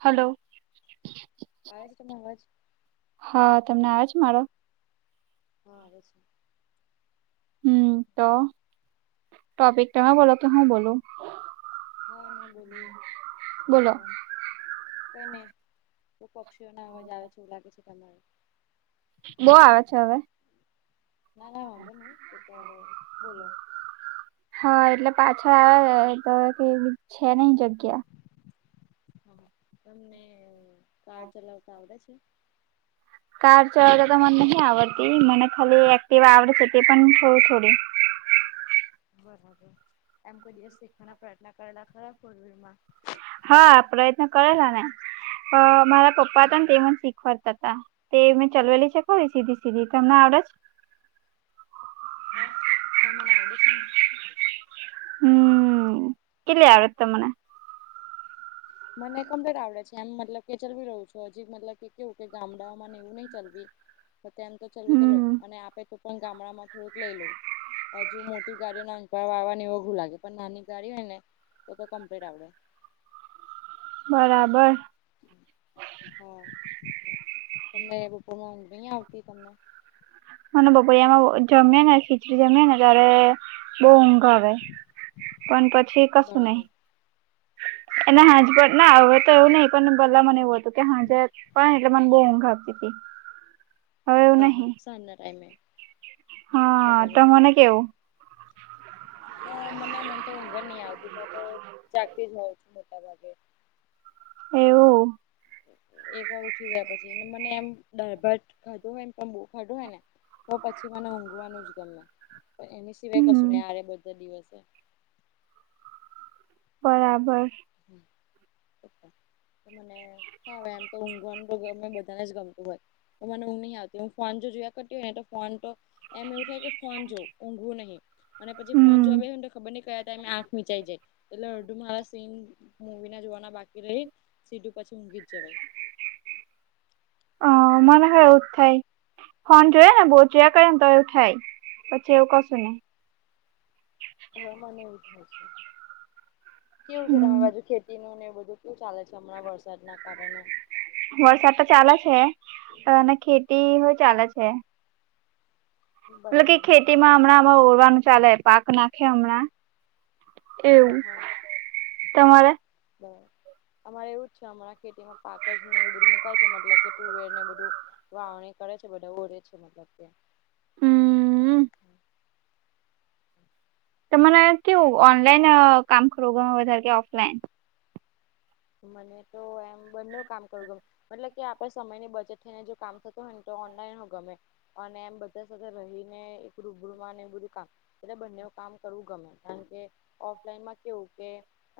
Hello. આવે છે તમને અવાજ હા તમને આવે છે મારો હા આવે છે હમ્મ તો ટોપિક તમે બોલો કે હું બોલું હા મેં બોલું અ બોલો કઈ નહી પક્ષીઓને અવાજ આવે છે એવું લાગે છે તમારે બો આવે છે હવે ના ના વાંધો નહી એ તો હવે બોલો હા એટલે પાછળ આવે તો કે છે ની જગ્યા. હા તમને કાર ચલાવતા આવડે છે? કાર ચલાવતાતો મને નહી આવડતી મને ખાલી એક્ટીવા આવડે છે પણ થોડી થોડી બરાબર એમ કોઈ દિવસ શીખવાના પ્રયત્ન કરેલા ખરા કોવિડમાં હા પ્રયત્ન કરેલા ને મારા પપ્પા તાને તે મને શીખવાડતા હતા. તે મેં ચલવેલી છે ખરી સીધી સીધી તમને આવડે છ હા હા મને આવડે છે ને. હમ્મ કેલી આવશ તમને મને કમ્લેટ આવડે છે એમ મતલબ કે ચલવી લવ છું હજી મતલબ કે કેવું કે ગામડાઓમાંને એવું નહીં ચલવી તો તેમ તો ચાલવી તો લવ હમ અને આપે તું પણ ગામડા માં થોડુંક લઈ લઉ. હજુ મોટી ગાડીઓ [unintelligible] ઓઘું લાગે પણ નાની ગાડી હોય ને તો તો ક્પ્લેટ આવડે. બરાબર. હા તમને બોપોરમાં નઈ આવતી તમને મને બપોરિયામાં જમે ને ખીચડી જમે ને ત્યારે બહુ ઊંઘ આવે પણ પછી કશું નહી. બરાબર એના હાજ પણ ના હવે તો એવું નઈ પણ પેલા મને એવું હતું કે હાજ પણ એટલે મને બહુ ઊંઘ આવતી હતી. હવે એવું હા હા નહી સાંજના ટાઈમે બરાબર કેવ હ મના મન તો ઊંઘે નહી આવતી મેં તો જાગતી જ હોઉં છું મોટા ભાગે એવું? એક વાર ઉઠી ગયા પછી મને એમ દાળ ભાત ખાધો હોય ને પણ બહુ ખાધો હોય ને તો પછી મને ઉઘવાનું જ ગમે પણ એની સિવાય કશું હમ ના આવે બધા દિવસે બરાબર હ તમને હા હવે એમ તો ઊઘવાનું તો ગમે બધાને જ ગમતું હોય. તો મને ઊંઘ નહી આવતી હું ફોન જોયા કરતી હોય ને તો ફોન તો એમ એવું થાય કે ફોન જો ઊંઘવું નહી અને પછી ફોન હમ જોવા બે ખબર નઈ કયા ટાઈમે આંખ મીચાઈ જાય એટલે અડધુ મારા સેમ મૂવી ના જોવાના બાકી રહી સીધું પછી ઊઘી જવાય. હ મને [inaudible] એવું થાય ફોન જોયા ને બહુ જોયા કરે ને તો એવું થાય પછી એવું કશું નઈ. હા મને એવું થાય છે કેવું છે તમાર હમ બાજુ ખેતી નું ને એવું બધું? શું ચાલે છે હમણાં વરસાદના કારણે? વરસાદ તો ચાલે છે અને ખેતી હોય ચાલે છે. મલ કે બરાબર. ખેતીમાં હમણાંમાં ઓરવાનું ચાલે પાક નાખે હમણાં એવું તમારે બરા અમારે એવું જ છે અમારા ખેતીમાં પાક જ ને એ બધું મુકાય છે મતલબ કે ટુવેર ને બધું વાવણી કરે છે બધા ઓડે છે મતલબ કે હમ તો મને કેવું ઓનલાઈન કામ [inaudible] વધારે કે ઓફલાઈન મને તો એમ બંને કામ કરું ગ મતલબ કે આપડે સમયની બચત થઈને જો કામ થતું હોય ને તો ઓનલાઈન હો ગમે અને એમ બધા સાથે રહીને એક રૂબરૂ અને બધું કામ એટલે બંને કામ કરવું ગમે કારણ કે ઓફલાઈનમાં કેવું કે?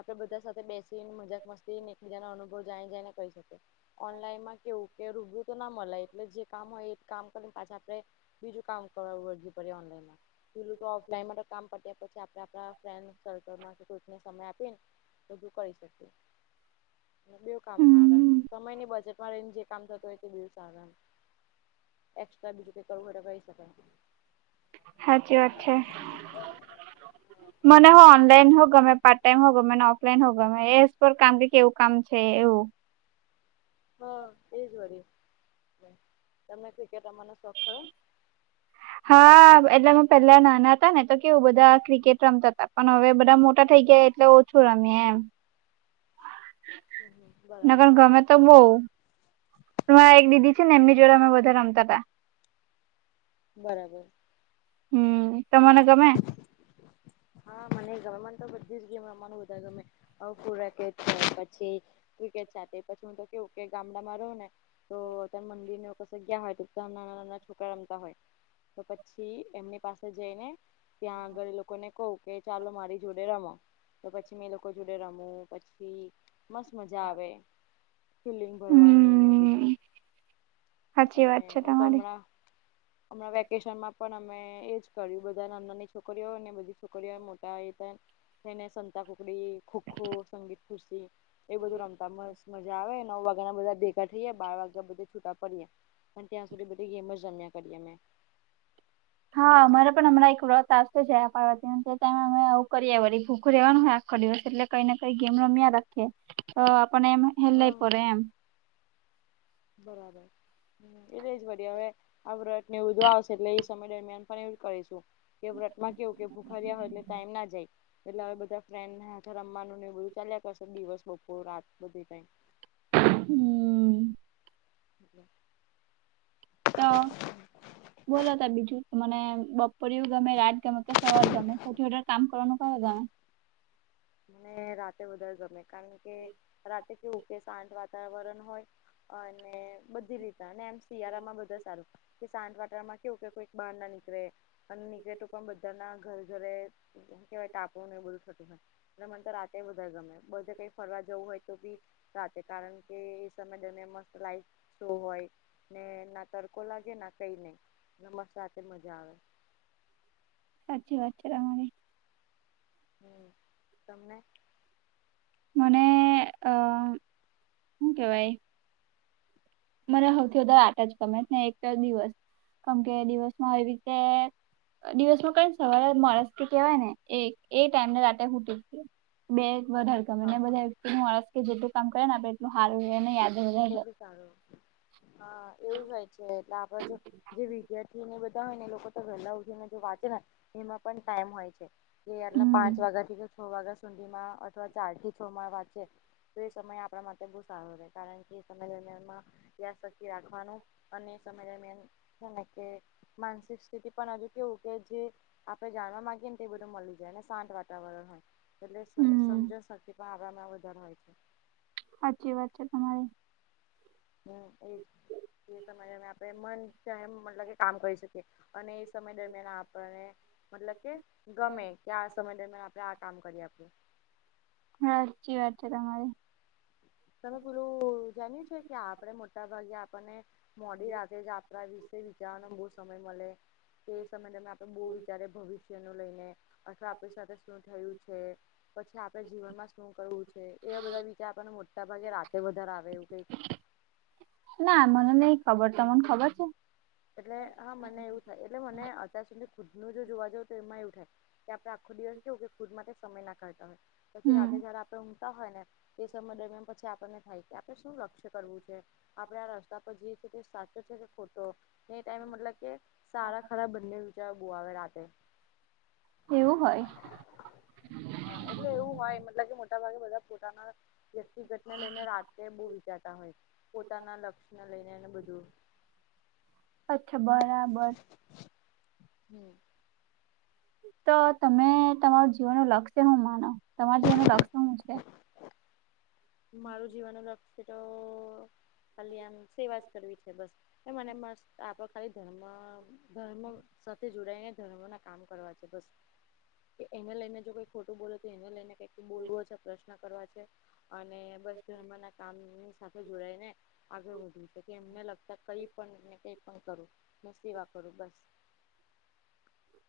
આપડે બધા સાથે બેસીને મજાક મસ્તી એક બીજા ન અનુભવ જાય જાય ને કહી શકીએ. ઓનલાઈનમાં કેવું કે રૂબરું તો ના મલાય એટલે જે કામ હોય એ કામ કરીને પાછા આપડે બીજું કામ કરવા વરજી પડે ઓનલાઈનમાં પેલું તો ઓફલાઈન માટે તો કામ પત્યા પછી આપણે આપ ફ્રેન્ડ સર્કલ ગ્રુપને સમય આપી ને બધું કરી શકીએ ‌. બેઉ કામ હારા હમ સમયની બજેટમાં રઈને જે કામ થતું હોય તે બઉ સારા. એક્સ્ટ્રા બીજું કઈ કરવું એ કહી શકાય. હાચી વાત છે. [inaudible] મને હો ઓનલાઈન હો ગમે પાર્ટ ટાઈમ હો ગમે ને ઓફલાઈન હો ગમે એ પર કામ કે કેવું કામ છે એવું? હા એજ વાડી તમને ક્રિકેટ રમવાનો શોખ ખરો? હા, એટલે હ, પેલા નાના હતા ને, તો કેવું બધા ક્રિકેટ રમતા હતા, પણ હવે બધા મોટા થઈ ગયા. એટલે ઓછું રમી એમ, બરાબર. નગર ગમે તો બહુ. હું એક દીદી છે ને, એમની જોડે અમે બધા રમતા હતા. બરાબર. હમ, તો મને ગમે હા, મને ગમે, મને તો બધી જ ગેમ રમવાનું બધા ગમે કે પછી. ક્રિકેટ સાથે પછી, હું તો કેવું કે, ગામડામાં રહું ને. તો તં મંદિર ને કસ ગયા હોય, તો ત્યાં નાના-નાના છોકરા રમતા હોય. તો પછી એમની પાસે જઈને, ત્યાં આગળ લોકોને ક કે ચાલો, મારી જોડે રમો, તો પછી મેં લોકો જોડે રમું પછી. મસ્ત, મજા આવે, ફીલિંગ ભરવાની ને બધું. હમ સાચી અને વાત છે હું ત તમારી હમણાં. હમણાં વેકેશન માં પણ અમે એજ કર્યું, બધા ના નાની છોકરીઓ અને બધી છોકરીઓ મોટા એ તેને સંતાકુકડી, ખોખો, સંગીત, ખુરશી એ બધું રમતા મસ્ત મજા આવે, નવ વાગ્યાના બધા ભેગા થઈ, બાર વાગ્યા બધા છૂટા પ પણ ત્યાં સુધી બધી ગેમ જ જમ્યા કરીએ, અ મેં હા, અમારે પણ હમણાં એક વ હતા. જ પવામે અમે આવ કરીએ વળી, ભૂખ રહેેવાનું હોય, આખો દિવસ એટલે કઈને કઈ ગેમ રમ્યા રાખીએ. તો આપપણે એમ હલે આવે પર એમ. બરાબર, એટલે જ પડી, હવે આટ ને એવું આવશે, એટલે. સમય દરમિયાન પણ એવું કરીશું કે, વ્રતમાં કેવું કે, ભૂખર્યા હોય, એટલે ટાઈમ ના જાય. એટલે હવે બધા ફ્રેન્ડને હથે રમવાનું ને, એ બધું ચાલ્યા કરશે, દિવસ બપોર રાત બધી ટાઈમ. હમ ઓ. તો બોલો, ત બીજું મને બપોરું ગમે રાત. સવાર ગમે, કામ કરવાનું ક ગમે. ને રાતે વધારે ગમે, કારણ કે રાતે કેુંકે શાંત વાતાવરણ હોય. અને બધી લીધા અને એમ શિયાળામાં બધા સારું. કે શાંત વાતાવરણમાં કેવું કે, કોઈક બહાર ના નીકળે, અને નીકળે તો, પણ બધાના ઘર ઘરે કેહેવાય તાપું ન બોલ, થોતું હોય. અતર રાતે બધા ગમે, બધે કઈ ફરવા જવું હોય, તો બી સાથે કારણ કે, એ સમય દરિયા મસ્ત લાઈક શો હોય. ને ના, તડકો લાગે ના, કઈ નઈ મ મજા આવે. સાચી વાત છે તમારી. હમ, તમને મને અ શું કેવાય. મને સૌથી વધારે આટ જ ગમેને, એક દિવસ કેમકે દિવસમાં એ રીતે દિવસમાં ક સવારે માણસ કે કેવાય ને, એ ટાઈમને રાતે ફટી. બે વધારે કામને હા બધા હા વ્યક્તિનું આળસ કે, જેટલું કામ કરે ને, આપણે એટલું હાર અને યાદ વધારે એટલું હા, એવું થયું છે, એટલે આપ જો જે વિદ્યાર્થીને બધા હોય ને, એ લોકો તો વહેલા ઉઠી ને, વાંચે ને, એમાં પણ ટાઈમ હોય છે. કેયારલા હમ પાંચ વાગ્યાથી. છ વાગ્યા સુધીમાં અથવા ઝાડથી છોડ માં વાંચે તો, એ સમય આપણા માટે બહુ સારો રહે, કારણ કે એ સમય દરમિયાનમાં ત્યા રાખી રાખવાનું, અને સમય દરમિયાન માનસિક સ્થિતિ પણ હજુ કેવું કે જે આપડે જાણવા માંગીએ ને, તે એ બધું મળી જાય ને, શાંત વાતાવરણ હોય. પલે હમ સમજો શકતી, પણમાં ઉધર હોય છે. સાચી વાત છે તમારી. હમ, એ સમજ આપણે મન છે, એ મતલબ કે કામ કરી શકીએ. અને એ સમય દરમિયાન આપણને મતલબ કે ગમે. ત્યા આ સમય દરમિયાન આપડે આ કામ કરીએ આપે. હા સાચી વાત છે તમારી. તમે પેલું જાણીયું છે કે આપડે મોટા ભાગે આપણને મોડી રાતે જ આપવા દશે તે વિચારવાનો બહું સમય મળે તો એ સમય તમે આપે બહું વિચારે ભવિષ્યનું લઈને. અથવા આપણી સાથે શું થયું છે. પછી આપે જીવનમાં શું કરવું છે એવા બધા વિચાર આપણને મોટા ભાગે રાતે વધારે આવે એવું કઈક ના મને નઈ ખબર તમને ખબર છે. એટલે હા મને એવું થાય એટલે મને અત્યાર સુધી ખુદનું જો જોવા જાવ તો એમાં એવું થાય. કે આપણે આખો દિવસ કેવું કે ખુદ માટે સમય ના કઢતા હોય. પછી રાતે હમ જારે આપડે હોય ને તે સમય દરમિયાન પછી આપણને થાય કે આપણેે શું લક્ષ્ય કરવું છે. આપડે આ રસ્તા પર જઈએ છીએ તે સાચો છે કે ખોટો. તે ટાઈમે મતલબ કે સારા ખરાબ બંને વિચાર બોવાવે રાતે. એવું હોય. હા એટલે એવું હોય, મતલબ કે મોટા ભાગે બધા પોતાના વ્યક્તિગતને લઈને રાતે બહું વિચારતા હોય પોતાના લક્ષ્યને લઈને એને બધું. અચ્છા બરાબર. હમ. તો તમે તમારું જીવનનું લક્ષ્ય શું માનો? તમાર જીવનનું લક્ષ્ય શું છે? મારું જીવન લક્ષ્ય તો ખાલી આમ સેવા જ કરવી છે બસ. એ મને મસ્ત આપે ખાલી ધર્મ ધર્મ સાથે જોડાયને ધર્મ ના કામ કરવા છે. બસ કે એને લઈને જો કઈ ખોટો બોલે તો એને લઈને કઈક બોલવો છે પ્રશ્ન કરવા છે, અને બસ ધર્મ ના કામનું સાથે જોડાઈ ને આગળ વધવું છે, કે એમને લગતા કઈ પણ ને કઈ પણ કરું. મસ્ત સેવા કરું બસ.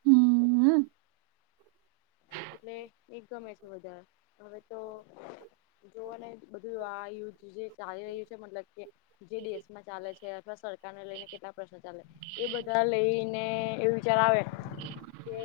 હમ. એટલે એ ગમે છે વધારે. હવે તો જોઓને બધું આ યુધ્ધ જે ચાલી રહ્યું છે મતલબ કે જે દેશ માં ચાલે છે, અથવા સરકારને લઈને કેટલા પ્રશ્ન ચાલે છે. એ બધા લઈને એ વિચાર આવે કે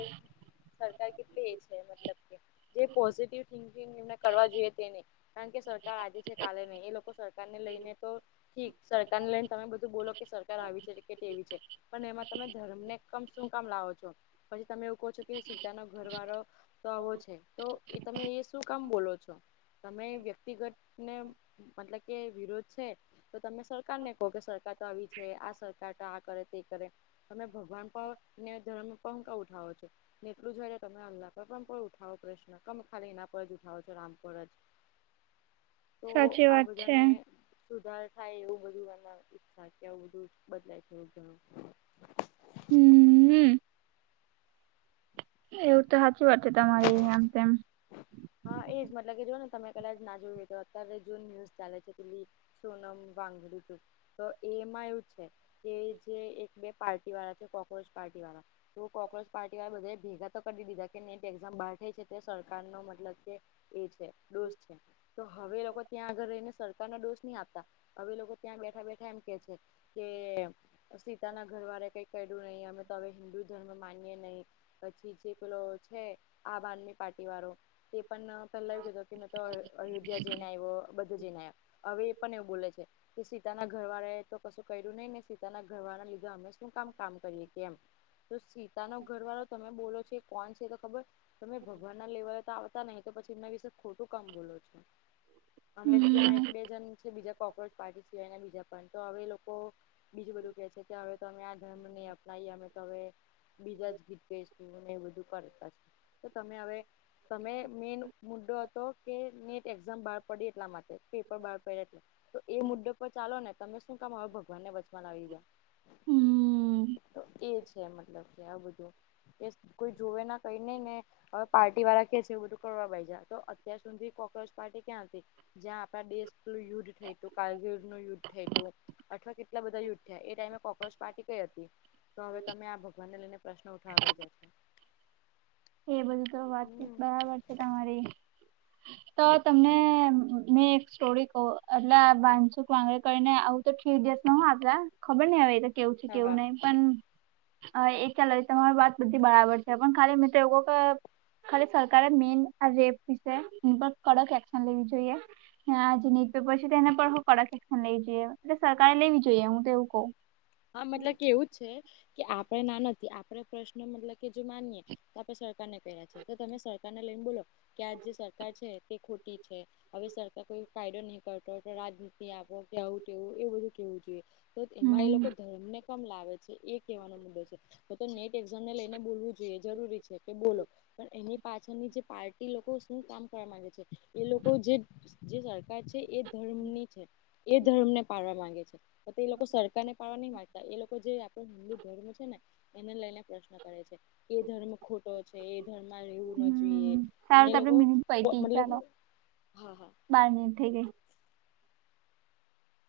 સરકાર કે મતલબ કે જે પોઝિટિવ થિકિંગ એ કરવા જોઈએ તે નહીં. કારણ કે સરકાર આજે છે કાલે ન એ લોકો સરકાર ને લઈને તો ઠીક સરકાર ને લઈને તમે બધું બોલો કે સરકાર આવી છે કે તેવી છે. પણ એમાં તમે ધર્મને કમ શું કામ લાવો છો, પછી તમે એવું કહો છો કે સીતાનો ઘર વાળો તો આવો છે. તો એ તમે એ શું કામ બોલો છો. તમે વ્યક્તિગત ને મતલબ કે વિરોધ છે તો તમે સરકાર ને કહો કે સરકાર તો આવી છે આ સરકાર તો આ કરે તે કરે તમે ભગવાન પણ ને ધર્મ [unintelligible] ઉઠાવો છો ને એટલું [unintelligible] તમે અલ્લાહ પણ કોઈ ઉઠાવો પ્રશ્ન કમે ખાલી એના પર જ ઉઠાવો છો રામ પર જ. તો સાચી આ વાત છે બધાને સુધાર થાય એવું બધું એના ઈચ્છા કે આવું બધું બદલાય [unintelligible] હમ. એવું તો સાચી વાત છે તમારી આમ તેમ. હા એ જ મતલબ કે જો ને તમે કદાચ ના જોયું તો અત્યારે જો ન્યુઝ ચાલે છે પેલી સોનમ વાગડું તો તો એમાં એવું છે કે જે એક બે પાર્ટી વાળા છે કોક્રોચ પાર્ટી વાળા તો કોક્રોચ પાર્ટી વાળ બધા ભેગા તો કરી દીધા કે નેટ એક્ઝામ બહાર થઈ છે તે સરકાર નો એ છે દોસ્ત છે તો હવે લોકો ત્યાં આગળ રહીને સર ના દોષ નહી આપતા હવે લોકો ત્યાં બેઠા બેઠા એમ કે છે કે સીતાના ઘરવાળે કઈ ક્યું નહીં, અમે તો હવે હિન્દુ ધર્મ માનીએે નહીં પછી જે પેલો છે આમ આદમી પાર્ટી વાળો તે પણ પહેલા એવું કેતો અયોધ્યા જેઈને આયો તો છે હવે એ પન એવું બોલે છે. કે સીતાના ઘરવાળા એ તો કશું કર્યું નહીને, સીતાના ઘરવાળાના લીધે અમે શું કામ કામ કરીએ કે એમ. તો સીતા નો ઘર વાળો તમે બોલો છોએ કોણ છે તો ખબર તમે ભગવન ના લેવલ તો, આવ તા નહી તો પછી એમના વિશે ખોટું કામ બોલો છો. અને ત્યાં હમ એક બે જણ છે બીજા કોક્રોચ પાર્ટી સિવાયના બીજા પન તો હવે લોકો બીજું બધું કે છે કે હવે તો અમે આ ધર્મને અપનાઈએ અમે તો હવે બીજા જ ગીત કેશુંનું ને એવું બધું કરે પાછ તો તમે હવે તમે મેઇન મુદ્દો હતો કે નેટ એક્ઝામ બહાર પડી એટલા માટ પેપર બાર પયા એટલે તો એ મુદ્દે પર ચાલો ને તમે શું કામો આવ ભગવાન ને વચમાં લાવી રયા. હમ તો એ છે મતલબ કે આ બધું. કેશ કોઈ જોવે ના કઈ નઈ ને હવે પાર્ટી વાળા કેશ એવું બધું કરવા બાઈ જાય તો અત્યાર સુધી કોક્રચ પાર્ટી ક્યાં હતી. જ્યાં આપણા દેશનું યુદ્ધ થય હતું કારગીલ નું યુદ્ધ થય તું. અથવા કેટલા બધા યુદ્ધ થયા એ ટાઈમે કોક્રોચ પાર્ટ કઈ હતી. તો હવે તમે આ ભગવાનને લઈને પ્રશ્ન ઉઠાવા બેહી ગ્યા છો. એ બધું તો વાતચીત હમ બરાબર છે તમારી તો તમને મેં એક સ્ટોરી કહ એટલે બાનસુક વાગડે કરીને આવું તો થીડયત હું આપલા ખબર નહ હવે કેવું છે હા હા કેવું નહી પન અ એ ખ્યાલય તમારી વાત બધી બરાબર છે પણ ખાલી મિત્રો એવો પ ખાલી સરકારે મેન આ રેપ વિશે એની પર કડક એક્શન લેવી જોઈએ. હા આજે ન્યુઝ પેપર છે તે એના પર કડક એક્શન લઈ જોઈએ એટલે સરકારે લેવી જોઈએ હું તો એવું કઉ. હા મતલબ કે એવું જ છે કે આપડે ના નથી આપડે પ્રશ્ન મતલબ કે જો માનીએ આપણે સરકારને ક્યા છે તો તમે સરકાર ને લઈને બોલો કે આ જે સરકાર છે તે ખોટી છે હવે સરકાર કોઈ કાયદો નહી કરતો કે રાજનીતિ આપો કે આવું તેવું એ બધું કેવું જોઈએ. તો એમાં એ લોકો હમ ધર્મ ને કમ લાવે છે એ કહેવાનો મુદ્દો છે. તો તો નેટ એક્ઝામ ને લઈને બોલવું જોઈએ જરૂરી છે કે બોલો. પણ એની પાછળની જે પાર્ટી લોકો શું કામ કરવા માંગે છે એ લોકો જે જે સરકાર છે એ ધર્મ ની છે. એ ધર્મ ને પાડવા માંગે છે તો એ લોકો સરકારને [unintelligible] નહી માગતા એ લોકો જે આપ હિન્દુ ધર્મ છે ને એને લઈને પ્રશ્ન કરે છે. એ ધર્મ ખોટો છે એ ધર્મમાં રહેેવું ના જોઈએ હમ અને સારું એ તો આપડે લોકો મિનિટ મતલબ કે હા હા. મારની થઈ ગયી.